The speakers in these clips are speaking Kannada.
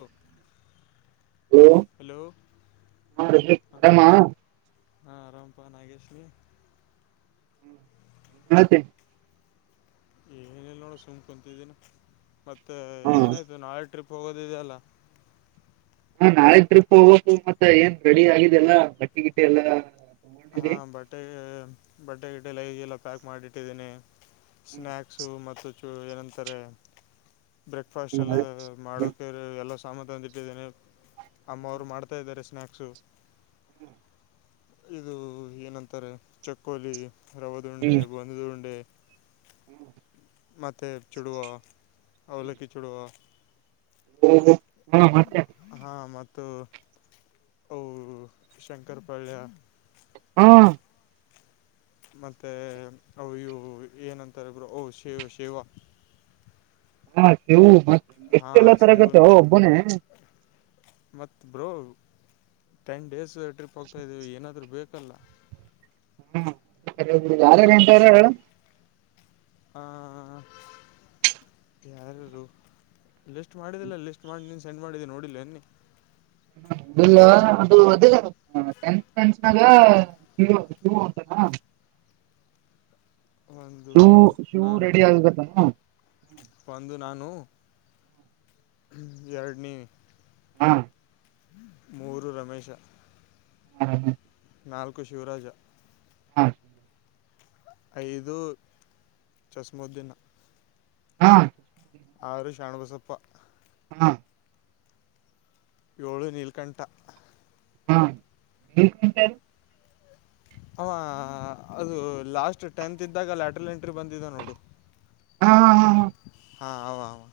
ಹ್ ಹಲೋ ಹಾ ರಮೇಶ್ ಹ ಆರಾಮ ಹಾ ಆರಾಮ್ಪಾ ನಾಗೇಶಿ. ಮತೆ ಏನಿಲ್ಲ್ನೋಡ ಸುಮ್ಮ್ ಕುಂತಿದ್ದೀನಿ ಮತ್ತೆ ಹಾ ಏನಾಯ್ತು ನಾಳೆ ಟ್ರಿಪ್ ಹೋಗೋದಿದೆಲ್ಲ. ಹಾ ನಾಳೆ ಟ್ರಿಪ್ ಹೋಗೋದು ಮತ್ತೆ ಏನ್ ರೆಡಿ ಆಗಿದೆ ಎಲ್ಲಾ ಬಟ್ಟಿ ಗಿಟ್ಟಿ ಎಲ್ಲಾ. ತಗೊಂಡಿದಿ ಹಾಂ ಬಟ್ಟೆ ಬಟ್ಟೆಗಿಟ್ಟೆಯಲ್ಲ ಈಗೆಲ್ಲ ಪ್ಯಾಕ್ ಮಾಡಿಟ್ಟಿದ್ದೀನಿ. ಹ್ಮ್ ಸ್ನ್ಯಾಕ್ಸು ಮತ್ತು ಚುರು ಏನಂತಾರೆ ಬ್ರೇಕ್ಫಾಸ್ಟ್ ಎಲ್ಲ ಅದೇ. ಮಾಡಕ್ ರ ಎಲ್ಲ ಸಾಮಾನ್ತಂದಿಟ್ಟೀದ್ದೀನಿ ಅಮ್ಮಾವ್ರು ಮಾಡ್ತಾ ಇದ್ದಾರೆ ಸ್ನ್ಯಾಕ್ಸು. ಹ್ಮ್ ಇದು ಏನಂತಾರೆ! ಚಕ್ಕೋಲಿ ರಾವಧಾ ಉಂಡೆ ಬಾಣದ ಉಂಡೆ. [inaudible] ಹ್ಮ್. [inaudible] ಮತ್ತೆ ಚಿಡುವ ಅವಲಕ್ಕಿ ಚುಡುವ? [inaudible] ಓ ಓಹ್ ಹ ಮತ್ತೆ! [unintelligible] ಹಾ ಮತ್ತೆ ಅವಾರು ಶಂಕರ್ ಪಾಳ್ಯ? [inaudible] ಹ. [inaudible] ಮತ್ತೆ ಅವು ಇವು ಏನಂತಾರೆ ಬ್ರೋ ಶಿವ ಶಿವಾ? [inaudible] ಹಾ ಶಿವು ಮತ್ ಎಸ್ಟು ಹಾಂ ಎಲ್ಲಾ ತರೋಕೆ ಶೇವ್ ಹಾಗುತೋ ಒಬ್ಬನೇ? [inaudible] ಮತ್ತು ಬ್ರೋ ಟೆನ್ ಡೇಸ್ ಟ್ರಿಪ್ ಹೋಗ್ತಾ ಇದಿದ್ದೀವಿ. ಏನಾದರೂ ಬೇಕಲ್ಲ? [inaudible] ಹ್ಮ್ ಯಾರಾರು ಹೊಂಟವರೇ ಹೇಳು? [inaudible] ಹ. [unintelligible] ಯಾರ್ಯಾರು ಲಿಸ್ಟ್ ಮಾಡಿದಲ್ಲ ಲಿಸ್ಟ್ ಮಾಡಿ ನೀನ್ ಸೆಂಡ್ ಮಾಡಿದ್ದ ನೋಡಿಲ್ಲ ಏನು. [inaudible] ಇಲ್ಲ ಅದು ಅದೇ? [inaudible] ಹ ಟೆತ್ ಫ್ರೆಂಡ್ಸ್ನಾಗ ಶಿವು ಶಿವು ಅಂತಾನ. [unintelligible] ಒಂದು ಶಿವು ಶಿವು ನಾನು ರೆಡಿ ಅಗಕರೂತನ. [inaudible] ಒಂದು ನಾನು ಹೂ ಎರಡನೇ? [inaudible] ಹಾ. [inaudible] ಮೂರು ರಮೇಶ. [unintelligible] ಹಾ ಹಾ. [inaudible] ನಾಲ್ಕು ಶಿವರಾಜ. [inaudible] ಹಾ. [inaudible] ಐದು ಚಸ್ಮೋದ್ದಿನ. [inaudible] ಹಾ. [inaudible] ಆರು ಷಾಣುಬಸಪ್ಪ. [inaudible] ಹಾ. [inaudible] ಏಳು ನೀಲ್ಕಂಠ! [inaudible] ಹಾ ಹೇಳುತ್ಹಿನಿ ತಡಿ. [inaudible] ಅವ ಅದು ಲಾಸ್ಟ್ ಟೆಂತ್ ಇದ್ದಾಗ ಲೆಟರ್ಲ್ ಎಂಟ್ರಿ ಬಂದಿದ್ದ ನೋಡು! [inaudible] ಹಾ! [inaudible] ಹಾ ಹ ಹ ಆವಾ! [inaudible]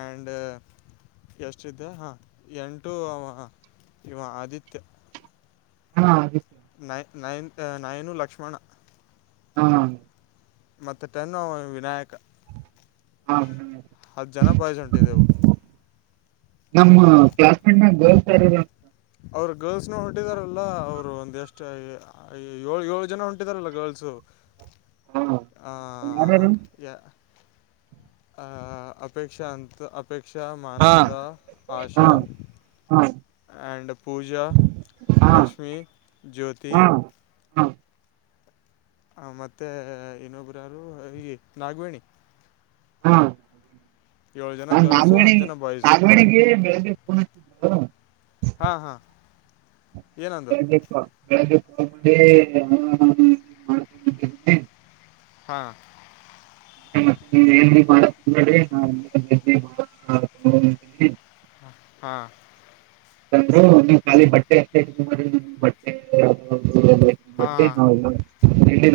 ಆಂಡ್. [inaudible] ಎಸ್ಟಿದು ಹಾಂ ಎಂಟು ಅವ ಹಾ ಇವ ಆದಿತ್ಯ! [inaudible] ಹಾ ಆದಿತ್ಯ. [inaudible] ನೈ ನಯನ್ ನಯನು ಲಕ್ಷ್ಮಣ! [inaudible] ಹ ಹಾ! [inaudible] ಮತ್ತೆ ಟೆನು ನಾವು ವಿನಾಯಕ ಹಾ ವಿನಾಯಕ. ಹತ್ತು ಜನ ಬಾಯಿಸ್ ಹೊಂಟಿದ್ದವು.. [inaudible] ನಮ್ಮ್ ಕ್ಲಾಸ್ನೇಗ ಹೇಳುತ್ತಾರೋಧು? [inaudible] ಅವರು ಗರ್ಲ್ಸ್ನು ಹೊರಟಿದಾರಲ್ಲ! ಅವ್ರು ಒಂದ್ ಎಸ್ಟು ಹಾ. [inaudible] ಅ ಏಳು ಏಳು ಜನ ಹೊಂಟಿದಾರಲ್ಲ ಗರ್ಲ್ಸ್. [inaudible] ಹಾ ಹ ಯಾರ್ಯಾರು ಯಾ! [inaudible] ಅಪೇಕ್ಷಂತ ಅಪೇಕ್ಷ ಹಾ ಮಾನಂದ ಹಾ ಆಶಾ! [inaudible] ಹಾ ಆ್ಯಂಡ್ ಪೂಜಾ ಹಾ ಲಕ್ಷ್ಮಿ ಜ್ಯೋತಿ! ಹಾ [inaudible] ಹಾ ಹ ಮತ್ತೆ ಇನ್ನೊಬ್ಬರು ಯಾರು ಈ ನಾಗವೇಣಿ. [inaudible] ಹಾ ಏಳು ಜನ ಹಾ ಗರ್ಲ್ಸು ನಾಗವಣಿ ಹತ್ತು ಜನ ಬಾಯ್ಸ್ ನಾಗವಾಣಿಗೆ! ಬೆಳಗ್ಗೆ ಫೋನ್ ಹಚ್ಚಿದ್. [inaudible] ಹಾ ಹಾ! [inaudible] ಹೇಳ್ಬೇಕು ಹೇಳ್ಬೇಕು ಹಾಂಗೆ ಹಾಅ. [inaudible] ಹಾ. [inaudible] ಏನು ಮಾಡಕ್ಕೂ ಹೋಗುಬೇಡಿ ನಾವೂ ಇನ್ನ. [unintelligible] ಹಾ ಅಧಿಕೇನು ಬಿಡಿ. [inaudible] ಹ ಹಾ! [inaudible] ಬಂದ್ರು ಖಾಲಿ ಬಟ್ಟೆ ಅಷ್ಟ ಬಟ್ಟೆ. ಹಾಂ ಹಾಂ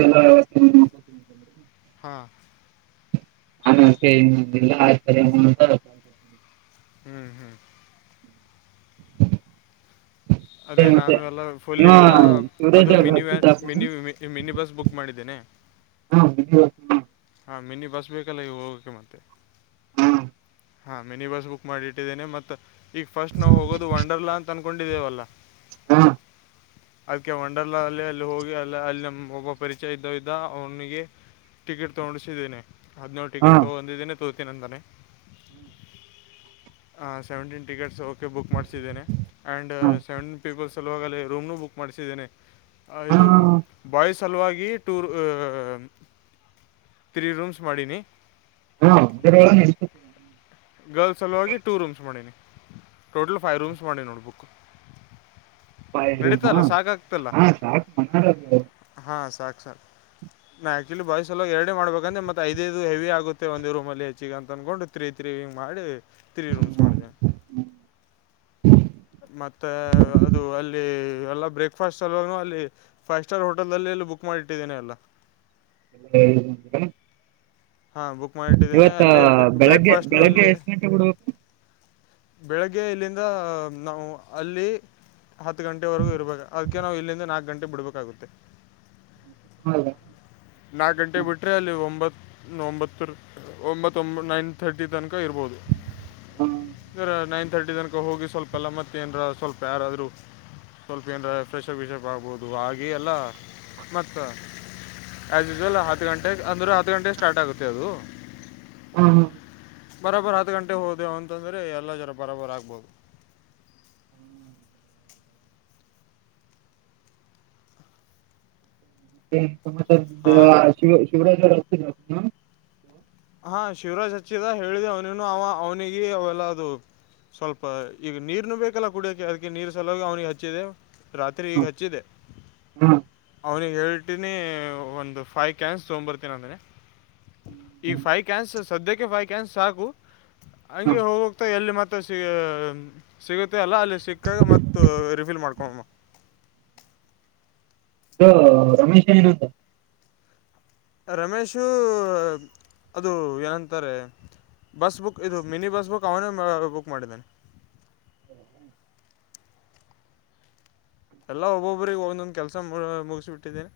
[unintelligible] [unintelligible] [inaudible] ಹಾ. [inaudible] ಆಮೇಕೆ ಇನ್ನೊಂದು ಇಲ್ಲಾ! [unintelligible] ಹ್ಮ್ ಹ್ಮ್. [inaudible] ಅದೇ ನಾನುಏನು ಎಲ್ಲ ಫುಲ್ ಇವ ಈಗ! [inaudible] ಅದು ಶಿವರಾಜ್ ಅವ್ರ್ ಮಿನಿ ವ್ಯಾನ್ ಹಚ್ಚಿದ್ದ ಮಿನಿ ಮಿನಿ ಬಸ್ ಬುಕ್ ಮಾಡಿದ್ದೇನೆ. [inaudible] ಹಾ ಇದು ಹಾ. [inaudible] ಹಾ ಮಿನಿ ಬಸ್ ಬೇಕಲ್ಲ ಈಗ ಹೋಗಕ್ಕೆೆ ಮತ್ತೆ! [inaudible] ಹೂ. [inaudible] ಹಾ ಮಿನಿ ಬಸ್ ಬುಕ್ ಮಾಡಿಟ್ಟಿದ್ದೇನೆ! ಮತ್ತು ಈಗ ಫಸ್ಟ್ ನಾವು ಹೋಗೋದು ವಂಡರ್ಲಾ ಅಂತ ಅನ್ಕೊಂಡಿದ್ದೇವಲ್ಲ. [inaudible] ಹು ಹಾ! [inaudible] ಅದಕ್ಕೆ ವಂಡರ್ಲಾ ಅಲ್ಲಿ ಅಲ್ಲಿ ಹೋಗಿ ಅಲ್ಲ ಅಲ್ಲಿ. ನಮ್ಮ ಒಬ್ಬ ಪರಿಚಯ ಇದ್ದ ಇದ್ದ ಅವನಿಗೆ? [inaudible] ಟಿಕೆಟ್ ತಗೋಳಕ್ಕೆ ಕುಂಡುಶುಧಿನಿ ಹಾಧಿಯೇನೂಲ್! ಹಾ ಟಿಕೆಟ್ ತಗೊಂಡಿದ್ದೇನೆ ಅನುದಿಧಿನಿ! [inaudible] ಹ ಸೆವೆಂಟೀನ್ ಟಿಕೆಟ್ಸ್ ಓಕೆ ಬುಕ್ ಮಾಡಸಿದಿನಿ ಅಂಡ್ ಹಾ ಸೆವೆಂಟನ್ ಪೀಪಲ್ಸ್. [inaudible] ಚಲುವಾಗಲೇ ರೂಮ್ನು ಬುಕ್ ಮಾಡಿಸಿದ್ದೇನೆ ಹಾ ಇದು? ಹಾ [inaudible] ಬಾಯ್ಸ್ ಹಲಾಗಿ ಟೂರ್! ತ್ರೀ ರೂಮ್ಸ್ ಮಾಡೀನಿ. [inaudible] ಹಾ ಬೇರೆ ಏನು ನಡೆಯಿತು? [inaudible] ಗರ್ಲ್ಸ್ ಸಲುವಾಗಿ ಟೂ ರೂಮ್ಸ್ ಮಾಡೀನಿ! ಟೋಟಲ್ ಫೈವ್ ರೂಮ್ಸ್ ಮಾಡಿನಿ ನೋಡಿ ಬುಕ್. [inaudible] ಫೈವ್ ರೂಮ ನಡೀತಲ್ಲ ಆ ಸಾಕು ಮತ್ತೆ? [inaudible] ಹಾ ಸಾಕೂ ಸಾಕು? [inaudible] ನಾ ಆಕ್ಚುಲಿ ಬಾಯ್ಸ್ ಎರಡ ಮಾಡಬೇಕಂದ್ರೆತ್ತ ಐದದು ಹೆವಿ ಆಗುತ್ತೆ ಒಂದು ರೂಮಲ್ಲಿ ಹೆಚ್ಗೆ ಅಂತ ಅನ್ಕೊಂಡುತ. [inaudible] ತ್ರೀ ಮಾಡಿ ತ್ರೀ ರೂಮ್ಸ್ ಹ್ಮ್. ಮಾಡಿದೇನೆ. [inaudible] ಹ್ಮ್. [unintelligible] [inaudible] ಮತ್ತೆ ಅದು ಅಲ್ಲಿ ಎಲ್ಲ ಬ್ರೇಕ್! [inaudible] ಫಸ್ಟ್ ಎಲ್ಲವನು ಅಲ್ಲಿ ಫೈವ್ ಸ್ಟಾರ್ ಹೋಟೆಲ್ ನಲ್ಲಿ ಎಲ್ಲಿ ಬುಕ್ ಮಾಡಿಟ್ಟಿದ್ದೇನೆ ಎಲ್ಲ? [inaudible] ಆ ಎಲ್ಲಾ ಹೇಗಿದಿನಿ ಅಂದ್ರ? [inaudible] ಹಾ ಬುಕ್ ಮಾಡಿಟ್ಟಿದ್ದೇನೆ ಅಲ್ಲಿ ಬೆಳಗ್ಗೆ ಬ್ರೇಕ್ಫಾಸ್ಟ್ನು ಬೆಳಗ್ಗೆ ಅಲ್ಲಿ! [inaudible] ಎಷ್ಟು ಗಂಟೆ ಬಿಡ್ಬೇಕು? ಬೆಳಿಗ್ಗೆ ಇಲ್ಲಿಂದ ನಾವು ಅಲ್ಲಿ? [inaudible] ಹತ್ತು ಗಂಟೆವರೆಗೂ ಇರಬೇಕ! ಅದಕ್ಕೆ ನಾವು ಇಲ್ಲಿಂದ ನಾಲ್ಕು ಗಂಟೆ ಬಿಡ್ಬೇಕಾಗುತ್ತೆ? [inaudible] ಹೌದ? [inaudible] ನಾಲ್ಕು ಗಂಟೆಗೆ ಬಿಟ್ರೆ ಅಲ್ಲಿ ಒಂಬತ್ತು ಒಂಬತ್ತುರು ಒಂಬತ್ತು ಒಂಬ ನೈನ್! [inaudible] ಥರ್ಟಿ ತನಕ ಇರ್ಬೋದು! ಹ್ಮ್. ಇದರ ನೈನ್ ತಥರ್ಟಿ ತನಕ. [inaudible] ಎಲ್ಲಾ ಹೋಗಿ ಸ್ವಲ್ಪ! ಎಲ್ಲ ಮತ್ತೆ ಏನಾದರೂ ಸ್ವಲ್ಪ ಯಾರಾದ್ರೂ? [inaudible] ಸ್ವಲ್ಪ ಏನಾದರೂ ಫ್ರೆಷಪ್ ವಿಷಪ್ ಆಗ್ಬೋದು ಹಾಗೆ ಎಲ್ಲ ಮತ್ತ? [inaudible] ಆ್ಯಸ್ ಯೂಶುವಲ್ ಹತ್ತು ಗಂಟೆಗೆ ಅಂದ್ರೆ! ಹತ್ತು ಗಂಟೆಗೆ ಸ್ಟಾರ್ಟ್ ಆಗುತ್ತೆ ಅದು? [unintelligible] ಹ ಹ. [inaudible] ಬರೋಬರ್ರೋ ಹತ್ತು ಗಂಟೆ ಹೋದೆವು ಅಂತಂದ್ರೆ ಎಲ್ಲಾ ಜರ ಬರಾಬರ್ ಆಗ್ಬೋದು? [inaudible] ಏನು ಹಾಂ ಏನುಸಮಾಚಾರ! ಶಿವರಾಜ ಅಂತ ನಾವು? [inaudible] ಹಾ ಶಿವರಾಜ್ ಹಚ್ಚಿದ ಹೇಳಿದೆ! ಅವನನು ಅವ ಅವ್ನಿಗೆ ಅವೆಲ್ಲ ಅದು? [inaudible] ಸ್ವಲ್ಪ ಈಗ ನೀರು ನು ಬೇಕಲ್ಲ ಕುಡಿಯಕೆ ಅದಕ್ಕೆ ನೀರ್ ಸಲುವಾಗಿ ಅವನಿಗೆ ಹಚ್ಚಿದೆ. ರಾತ್ರಿ ಈಗ ಹಾ ಹಚ್ಚಿದೆ. ಹಾ ಅವ್ನಿಗೆ ಹೇಳ್ತೀನಿ ಒಂದು ಫೈವ್ ಕ್ಯಾನ್ಸ್ ತೊಗೊಂಬರ್ತೀನಿ ಅಂದೆ. ಈಗ್ ಫೈವ್ ಕ್ಯಾನ್ಸ ಸದ್ಯಕ್ಕೆ ಫೈವ್ ಕ್ಯಾನ್ಸಾಕು ಹಂಗೆ ಹೋಗೋಗ್ತಾ ಎಲ್ಲಿ ಮತ್ತೆ ತ ಸಿ ಸಿಗುತ್ತೆಯಲ್ಲ ಅಲ್ಲಿ ಸಿಕ್ಕಾಗ ಮತ್ತು ರಿಫಿಲ್ ಮಾಡ್ಕೊಳುಮ. ತೊ ರಮೇಶ ಏನಂದ. ರಮೇಶು ಅದು ಏನಂತಾರೆ. ಬಸ್ ಬುಕ್ ಇದು ಮಿನಿ ಬಸ್ ಬುಕ್ ಅವನೇ ಬುಕ್ ಮಾಡಿದಾನೆ. [inaudible] ಎಲ್ಲಾ ಒಬ್ಬೊಬರಿಗೆ ಒಂದೊಂದ್ ಕೆಲ್ಸ ಮು ಮುಗಿಸಿಬಿಟ್ಟಿದ್ದಿನಿ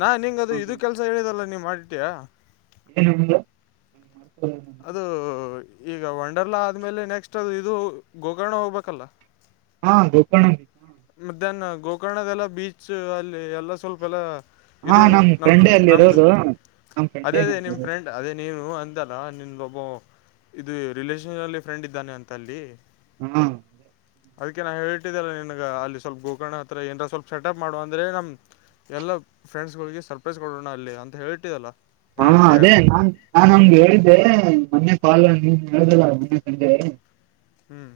ನಾ ನಿಂಗ ಅದು ಇದು ಕೆಲಸ ಸ ಹೇಳಿದಲ್ಲ ನೀವ್ ಮಾಡಿಟ್ಟಿಯಾ. ಇ [unintelligible] ಮಾಡ್ತಾರೆನು. ಅದು ಈಗ ವಂಡರ್ಲಾ ಆದ್ಮೇಲೆ ನೆಕ್ಸ್ಟ್ ಅದು ಇದು ಗೋಕರ್ಣ ಹೋಗ್ಬೇಕಲ್ಲ. ಹಾ ಗೋಕರ್ಣ. ಮಧ್ಯಾಹ್ನ ಗೋಕರ್ಣದೆಲ್ಲ ಬೀಚ್ ಅಲ್ಲಿ ಎಲ್ಲ ಸ್ವಲ್ಪ ಎಲ್ಲಾ. ಹಾ ಇದು ನಮ್ ನಮ್ದು ಫ್ರೆಂಡೆ ಅಲ್ಲಿ ನಮ್ದು ಇರೋದು ನಮ್ ಅದೇ ಫ್ರೆಂಡೇ ಅದೇ ನಮ್ ನಿಮ್ ಇರೋದು. ಫ್ರೆಂಡ್ ಅದೇ ನೀವು ಅಂದೆಲ್ಲಾ ನಾನಿಂಗ್ ಒಬ್ಬವ್ ಇದು ರಿಲೇಷನ್ಲಿ ಫ್ರೆಂಡ್ ಇದ್ದಾನೆ ಅಂತ ಅಲ್ಲಿ. ಹ್ಮ್ ಅದಕೆ ನಾ ಹೇಳಿಟ್ದೆಲ್ಲ ನಿನ್ಗ ಅಲ್ಲಿ ಸ್ವಲ್ಪ್ ಗೋಕರ್ಣ ಹತ್ರ ಏನ್ರ ಸ್ವಲ್ಪ್ ಸೆಟಪ್ ಮಾಡುವ ಅಂದ್ರೆ ನಮ್ ಎಲ್ಲ ಫ್ರೆಂಡ್ಸ್ಗಳಿಗೆ ಸರ್ಪ್ರೈಸ್ ಕೊಡೋಣ ಅಲ್ಲಿ ಅಂತ ಹೇಳಿಟ್ಟಿಯಲ್ಲ. ಹಾ ಅದೇ ನಾನ್ ನಾನ್ ಅವ್ನಿಗ್ ಹೇಳಿದ್ದೆ ಮೊನ್ನೆ ಕಾಲಲ್ ನೀನ್ ಹೇಳಿದಲ್ಲ ಮೊನ್ನೆ ಸಂಜೆ. ಹ್ಮ್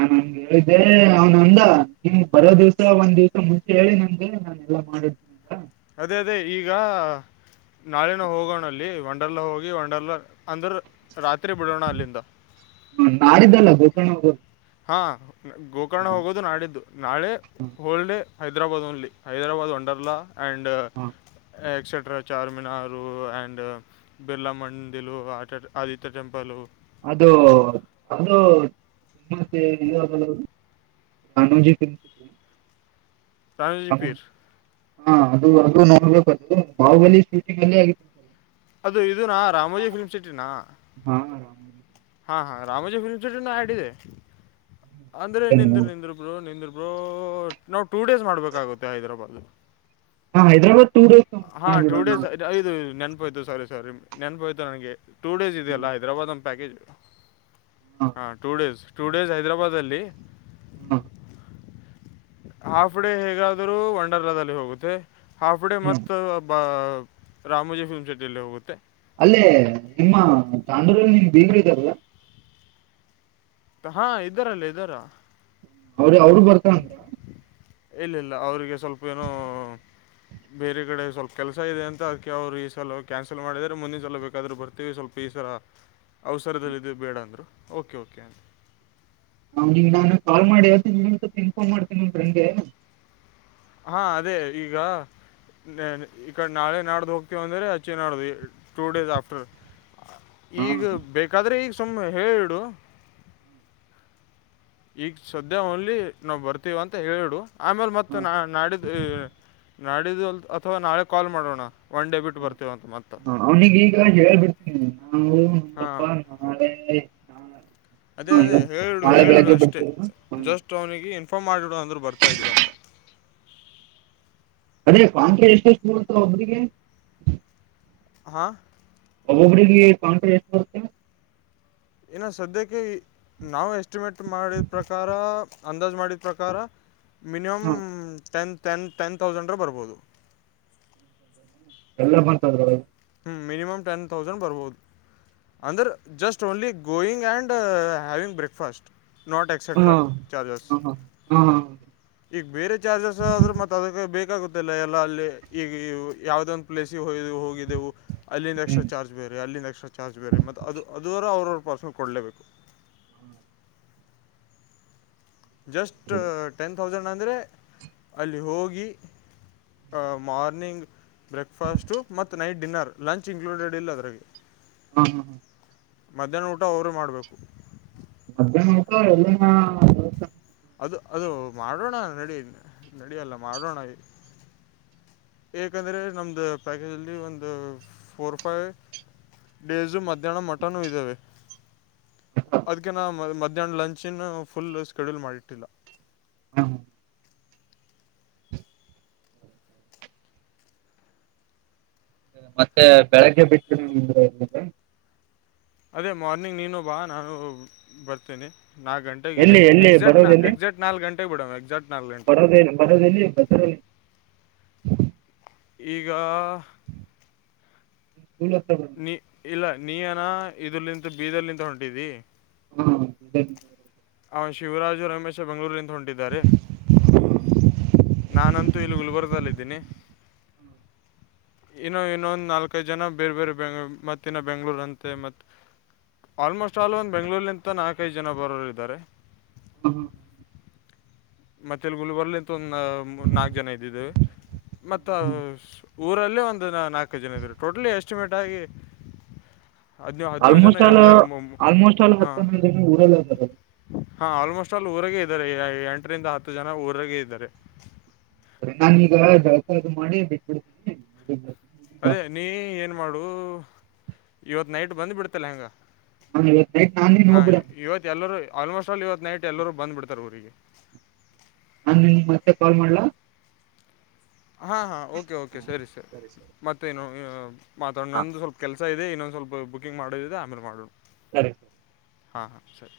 ನಾನವ್ನಿಗ್ ಹೇಳಿದ್ದೆ ಅವನಂದ ನೀವ್ ಬರೋ ದಿವಸ ಒಂದ್ ದಿವಸ ಮುಂಚೆ ಹೇಳಿ ನಂಗೆ ನಾ. ಇದೊಂದು ಮಾಡಿದ್. ಅದೆ ಅದೆ ಈಗ. ನಾಳೆನ ಹೋಗೋಣ ಅಲ್ಲಿ ಒಂಡರ್ಲ ಹೋಗಿ ಒಂಡರ್ಲ ಅಂದ್ರ ರಾತ್ರಿ ಬಿಡೋಣ ಅಲ್ಲಿಂದ. ಹ ನಾಡಿದ್ದಲ್ಲ ಗೋಕರ್ಣ ಹೋಗೋದು. ಹಾ ಗೋಕರ್ಣ ಹೋಗೋದು ನಾಡಿದ್ದು. ನಾಳೆ whole day Hyderabad only Hyderabad Wonderla and. ಹ ಎಕ್ಸೆಟ್ರಾ ಚಾರಮಿನಾರು ಆ್ಯಂಡ್. ಬಿರ್ಲಾ ಮಂಡೀಲು ಆಟ ಆದಿತ್ಯ ಟೆಂಪಲು. ಅದು ಅದು ಟ್ಯುಸ್ಡೇ ರಿಒಪನಾಗದ. ರಾಮೋಜಿಫಿಲ್ ರಾಜಜಿ ಫಿರ್. ಹಾ ಅದು ಅದು ನೋಡ್ಬೇಕದು ಬಾಹುಬಲಿ ಶೂಟಿಂಗ್ ಅಲ್ಲೇ ಆಗಿದ್ದು. ಅದು ಇದು ನಾ ರಾಮೋಜಿ ಫಿಲ್ಮ್ ಸಿಟಿನಾ. ಹ್ಮ ಹಾ ಹಾ ರಾಮೋಜಿ ಫಿಲ್ಮಸಿಟಿ ನಾ ಹೇಳಿದೆ ಅಂದ್ರೆ ಅದೇ ನಿಂದ್ರ ನೋಡ್- ನಿಂದ್ರಬ್ರೊ ನಿಂದ್ರ. ಆ ನಾವ್ ಟೂ ಡೇಸ್ ಮಾಡ್ಬೇಕಾಗುತ್ತೆ ಹೈದ್ರಾಬಾದ. ಹಾ ಹೈದರಾದ್. ಹಾ ಟೂ ಡೇಸ್ಇದ್ ಐದು ನೆನ್ಪೋಯ್ತು ಸಾರಿ ಸಾರಿ ನೆನ್ಪೋಯ್ತು ನನ್ಗೆ. ಟೂ ಡೇಸ್ ಹ್ಮ್, ಇದೆಯಲ್ಲ ಹೈದರಾಬಾದ್ ನ್ ಪ್ಯಾಕೇಜ್. ಹಾ ಟೂ ಡೇಸ್ ಟೂ ಡೇಸ್ ಹೈದ್ರಾಬಾದಲ್ಲಿ. ಹ್ಮ್ ಹಾಫ್ ಡೇ ಹೇಗಾದ್ರೂ! ವಂಡರ್ ಲಾದಲ್ಲಿ ಹೋಗುತ್ತೆ ಹಾಫ್ ಡೇ ಮ? [inaudible] ಹ್ಮ್ ಇದರು ಒಬ್ಬ ರಾಮಜಿ ಫಿಲ್ಮ್ ಸಿಟಿಯಲ್ಲಿ ಹೋಗುತ್ತೆ! [inaudible] ಅಲ್ಲೇ ನಿಮ್ಮ ತಾಂಡೂರಲ್ಲಿ! ನಿಮ್ ಬೀಗರು ಇದರಲ್ಲ? [inaudible] ಹಾ ಇದರಲ್ಲಿ ಇದರ? [inaudible] ಹೌದು ಅವರು ಬರುತ್ತಾರೆ? [inaudible] ಇಲ್ಲ ಇಲ್ಲ ಅವರಿಗೆ ಸ್ವಲ್ಪ ಏನೋ? [inaudible] ಬೇರೆ ಕಡೆ ಸ್ವಲ್ಪ ಕೆಲಸ ಇದೆ ಅಂತ! ಅದಕ್ಕೆ ಅವ್ರು ಈ ಸಲ ಕ್ಯಾನ್ಸಲ್ ಮಾಡಿದರೆ? ಮುಂದಿನ ಸಲ ಬೇಕಾದ್ರರು ಬರ್ತೀವಿ ಸ್ವಲ್ಪ. [inaudible] ಈ ಸಲ್ಲ ಅವಸರದಲ್ಲಿ ಇದೀವಿ! ಬೇಡ ಅಂದರು ಓಕೆ ಓಕೆ. [inaudible] ಅವನಿಗೆ ನಾನು ಕಾಲ್ ಮಾಡಿ ಹೇಳ್ತೀನಿ ಇನ್ಫಾರ್ಮ್ತನಿ ಹೆಂಗೆ? [inaudible] ಹಾ ಅದೇ ಈಗ? [inaudible] ನಾನು ಈ ಕಡೆ ನಾಳೆ ನಾಡ್ದ ಹೋಗ್ತೀವಿ! ಅಂದರೆೆ ಹಚ್ಚಿ ನಾಡ್ದ ಟೂ ಡೇಸ್ ಆಫ್ಟರ್. [inaudible] [inaudible] [unintelligible] ಈಗ ಬೇಕಾದ್ರೆ! ಈಗ ಸುಮ್ನೆ ಹೇಳು ಬಿಡು. [inaudible] ಈಗ ಸದ್ಯ ಓನ್ಲಿ! ನಾವು ಬರ್ತೀವ ಅಂತ ಹೇಳಿಡು, ಆಮೇಲೆ ಮತ್ತೆ, ಹಾ ನಾ ನಾಡಿದ್ದು? [inaudible] ನಾಡಿದ್ದು ಅಲ್ ಅಥವಾ ನಲಿದು ಕಾಲ್ ಮಾಡೋಣ! [inaudible] ಬರ್ತೀವಿ ಅಂತ ಮತ್ತೆ ಹ ಹ ಅವ್ನಿಗೆ ಈಗ ಹೇಳ್ಬಿಡ್ತೀನಿ ನಾವು ನೋಡಪ್ಪ? ಹಾಂ [inaudible] ನಾಳೆ ಆ! [inaudible] ಅದೇ ಅದೇ ಹೇಳಿಡು ಹೇಳಿಡು! ಅಷ್ಟೆ ಬರ್ತೀರಾ ಹಾ ಜಸ್ಟ್ ಅವ್ನಿಗೆ ಇನ್ಫಾರ್ಮ್, ಮಾಡಿಡು, ಅಂದ್ರರು ಬರ್ತಾ ಇದೀವ ಅಂತ. [inaudible] ಅದೆ ಕಾಂಟ್ರಾ ಎಷ್ಟು ಎಷ್ಟು ಬರುತ್ತೆ ಒಬೋಬುರುಗೆ? [inaudible] ಹಾ! [inaudible] ಒಬ್ಹೂಬರಿಗೆ ಕಾಂಟ್ರಾ ಎಷ್ಟು ಬರುತ್ತೆ? [inaudible] ಏನೋ ಸದ್ಯಕ್ಕೆ? [inaudible] ನಾವು ಎಸ್ಟಿಮೇಟ್ ಮಾಡಿದ! ಪ್ರಕಾರ ಅಂದಾಜ್ ಮಾಡಿದ ಪ್ರಕಾರ? [inaudible] ಮಿನಿಮಮ್ ಹಾ ಟೆನ್ ಟೆನ್ ಟೆನ್ ಥೌಸಂಡ್ ಬರ್ಬೋದು? [inaudible] ಹ್ಮ್ಮ್. [inaudible] ಎಲ್ಲರೂ ಬಂದು ತಡೆದರು? [inaudible] ಹ್ಮ್ ಮಿನಿಮ್ ಟೆನ್ ಥೌಸಂಡ್ ಬರುಬೋಹುದು? [inaudible] ಅಂದರ್ just only going and having breakfast! [inaudible] ಹ್ಮ ಎಕ್ಸೆಟ್ರಾ ಚಾರ್ಜಸ್ ಹ್ಮ ಹ ಹ್ಮ. [inaudible] ಈಗ ಬೇರೆ ಚಾರ್ಜಸ್! ಆದ್ರರು ಮತ್ತ ಅದಕ್ಕೆ ಬೇಕಾಗುತ್ತಿಲ್ಲ, ಎಲ್ಲ, ಅಲ್ಲಿ, ಈಗ ಯಾವ್ದ? [inaudible] ಪ್ಲೇಸ್ಗೆ ಹ ಹೋಗಿದ್ದೆವು. [inaudible] ಅಲ್ಲಿಂದ ಎಕ್ಸ್ಟ್ರಾ ಹ್ಮ್ ಚಾರ್ಜ್ ಬೇರೆ! ಅಲ್ಲಿಂದ ಎಕ್ಸ್ಟ್ರಾ ಚಾರ್ಜ್ ಬೇ ಮ ಮತ್ತು ಅದು ಅದುವರ ಅವ್ರವ ಪರ್ಸೆಟ್ ಕೊಡಲೆಬೇಕು? [inaudible] ಹ್ಮ್. [inaudible] ಜಸ್ಟ್ ಟೆನ್ ಥೌಸಂಡ್ ಅಂದರೆ ಅಲ್ಲಿ ಹೋಗಿ? [inaudible] ಆ ಮಾರ್ನಿಂಗ್! [inaudible] ಬ್ರೇಕ್ಫಾಸ್ಟ್ ಮತ್ತು ನೈಟ್ ಡಿನ್ನರ್ ಲಂಚ್ ಇನ್ಕ್ಲೂಡೆಡ್ ಇಲ್ಲ ಅದ್ರಗೆ ಹಾ ಹಾ ಹಾ! [inaudible] ಮಧ್ಯಾಹ್ನ ಊಟ ಅವರೆ ಮಾಡಬೇಕು? [inaudible] ಮಧ್ಯಾಹ್ನ, ಊಟ ಹೇಳಿಯಾನ? [inaudible] ಅದು ಅದು ಮಾಡೋಣ! ನಡಿ ನಡಿಯಲ್ಲ ಮಾಡೋಣ. [inaudible] ಏಕಂದ್ರೆ ನಮ್ದು ಪ್ಯಾಕೇಜ್! ಅಲ್ಲಿ ಒಂದು ಫೋರ್ ಫೈವ್? [inaudible] ಡೇಸು ಮಧ್ಯಾಹ್ನ ಮಟನು ಇದ್ದಾವೆ. [inaudible] ಅದ್ಕ್ಕೆ ನಾ ಮಧ್ಯಾಹ್ನ ಲಂಚಿನ ಫುಲ್ ಸ್ಕೆಡ್ಯೂಲ್ ಮಾಡಿಟ್ಟಿಲ್ಲ. [inaudible] ಹಾ! [inaudible] ಮತ್ತೆ ಬೆಳಗ್ಗೆ ಬಿಟ್ಟು ಊರಿಗೆ ಹೋಗೋದ? [inaudible] ಅದೇ ಮಾರ್ನಿಂಗ್ ನೀನು ಬಾ ನಾನು ಬರ್ತೇನೆ ನಾಗ್ ಗಂಟೆ ಇಲ್ಲಿ ಎಲ್ಲಿ ಎಲ್ಲಿ ಎಕ್ಸಾಕ್ಟ್ ಬರೋದೆಲ್ಲಿ ಎಕ್ಸಾಕ್ಟ್ ನಾಕ್ ನಾಲ್ಕ್ ಗಂಟೆಗೆ ಬಿಡ ಎಕ್ಸಾಕ್ಟ್ ನಾಲ್ಕ್ ಗಂಟೆಕ ಬರೋದ [inaudible] ಬರೋದೆಲ್ಲಿ ಬಜಾರಲ್ಲಿ ಈಗಾ [unintelligible] ನೀ ಇಲ್ಲಾ ನೀಯೆನ ಇದಲ್ಲಿಂತ ಬೀದರ್ ನಿಂತ ಹೊಂಟಿದೀ ಹ [unintelligible] ಅವ್ ಶಿವರಾಜು ರಾಮೇಶ ಬೆಂಗಳೂರಿ ಹೊಂಟಿದಾರೆ ನಾನಂತೂ ಇಲ್ಲಿ ಗುಲ್ಬರ್ದಲ್ಲಿದ್ದೀನಿ. [unintelligible] ಇನ್ನೂ ಇನ್ನೊಂದ್ ನಾಲ್ಕೈದು ಜನ ಬೇರೆ ಬೇರೆ ಬೆಂಗ ಮತ್ತಿನ ಬೆಂಗ್ಳೂರ್ ಅಂತೆ ಮತ್ ಆಲ್ಮೋಸ್ಟಾಲ್ ಒಂದ್ ಬೆಂಗಳೂಲಿಂತ್ ನಾಲ್ಕೈದು ಜನ ಬರೋರು ಇದಾರೆ. [unintelligible] ಮತ್ತ ಇಲ್ಲಿ ಗುಲ್ಬರ್ಲಿ ಇಂತ ಒಂದ ಮೂರ್ ನಾಲ್ಕು ಜನ ಇದ್ದಿದ್ದೆವೆ ಮತ್ತ ಆ ಊರಲ್ಲಿ ಒಂದ ನಾಲ್ಕೈದ ಜನ ಇದೆವ್ರಿ ಟೋಟಲಿ ಎಸ್ಟಿಮೇಟ್ ಆಗಿ ಹದ್ನೋ ಹದ್ನೋಳ್ ಜನ ಆಲ್ಮೋಸ್ಟ್ ಆಲ್ ಎಲ್ಲ ಮು ಮು ಆಲ್ಮೋಸ್ಟ್ ಆಲ್ ಹಾ ಹತ್ತ ಹನ್ನೊಂದು ಜನ ಊರಲ್ಲ ಅದಾರ [inaudible] ಹಾ ಆಲ್ಮೋಸ್ಟಾಲ್ ಊರಗೆ ಇದಾರೆ ಎ ಎಂಟರಿಂದ ಹತ್ತ ಜನಾ ಊರಾಗೆ ಇದ್ದಾರೆ. ನಾನೀಗ ಜಳಕ ಅದು ಮಾಡಿ ಬಿಟ್ಬಿಡ್ತೀನಿ [unintelligible] ಅದೇ ನೀ ಏನ್ ಮಾಡು ಇವತ್ ನೈಟ್ ಬಂದ ಬಿಡ್ತಲ್ಲ ಹೆಂಗ ನಾನ್ ಇವತ್ ನೈಟ್ ನಾನೇ [inaudible] ಹಾ ಇ ಹೋಗ್ಬಿಡ ಇವತ್ ಎಲ್ಲರೂ ಆಲ್ಮೋಸ್ಟಾಲ್ ಇವತ್ ನೈಟ್ ಎಲ್ಲರೂ ಬಂದ್ ಬಿಡ್ತಾರೆ ಊರಿಗೆ. ನಾನ್ ನಿನಗ್ ಮತ್ತೆ ಕಾಲ್ ಮಾಡ್ಲಾ. ಹಾ ಹಾ ಓಕೆ ಓಕೆ ಸರಿ ಸರಿ ಮತ್ತೇನು ಏ ಮಾತಾಡ ಹಾ ನಂದು ಸ್ವಲ್ಪ ಕೆಲಸ್ ಇದೆ ಇನ್ನೊಂದ ಸ್ವಲ್ಪ ಬುಕಿಂಗ್ ಮಾಡುದಿದೆ ಆಮೇಲೆ ಮಾಡೋ ಸರಿ. ಹಾ ಹಾ ಸರಿ‌.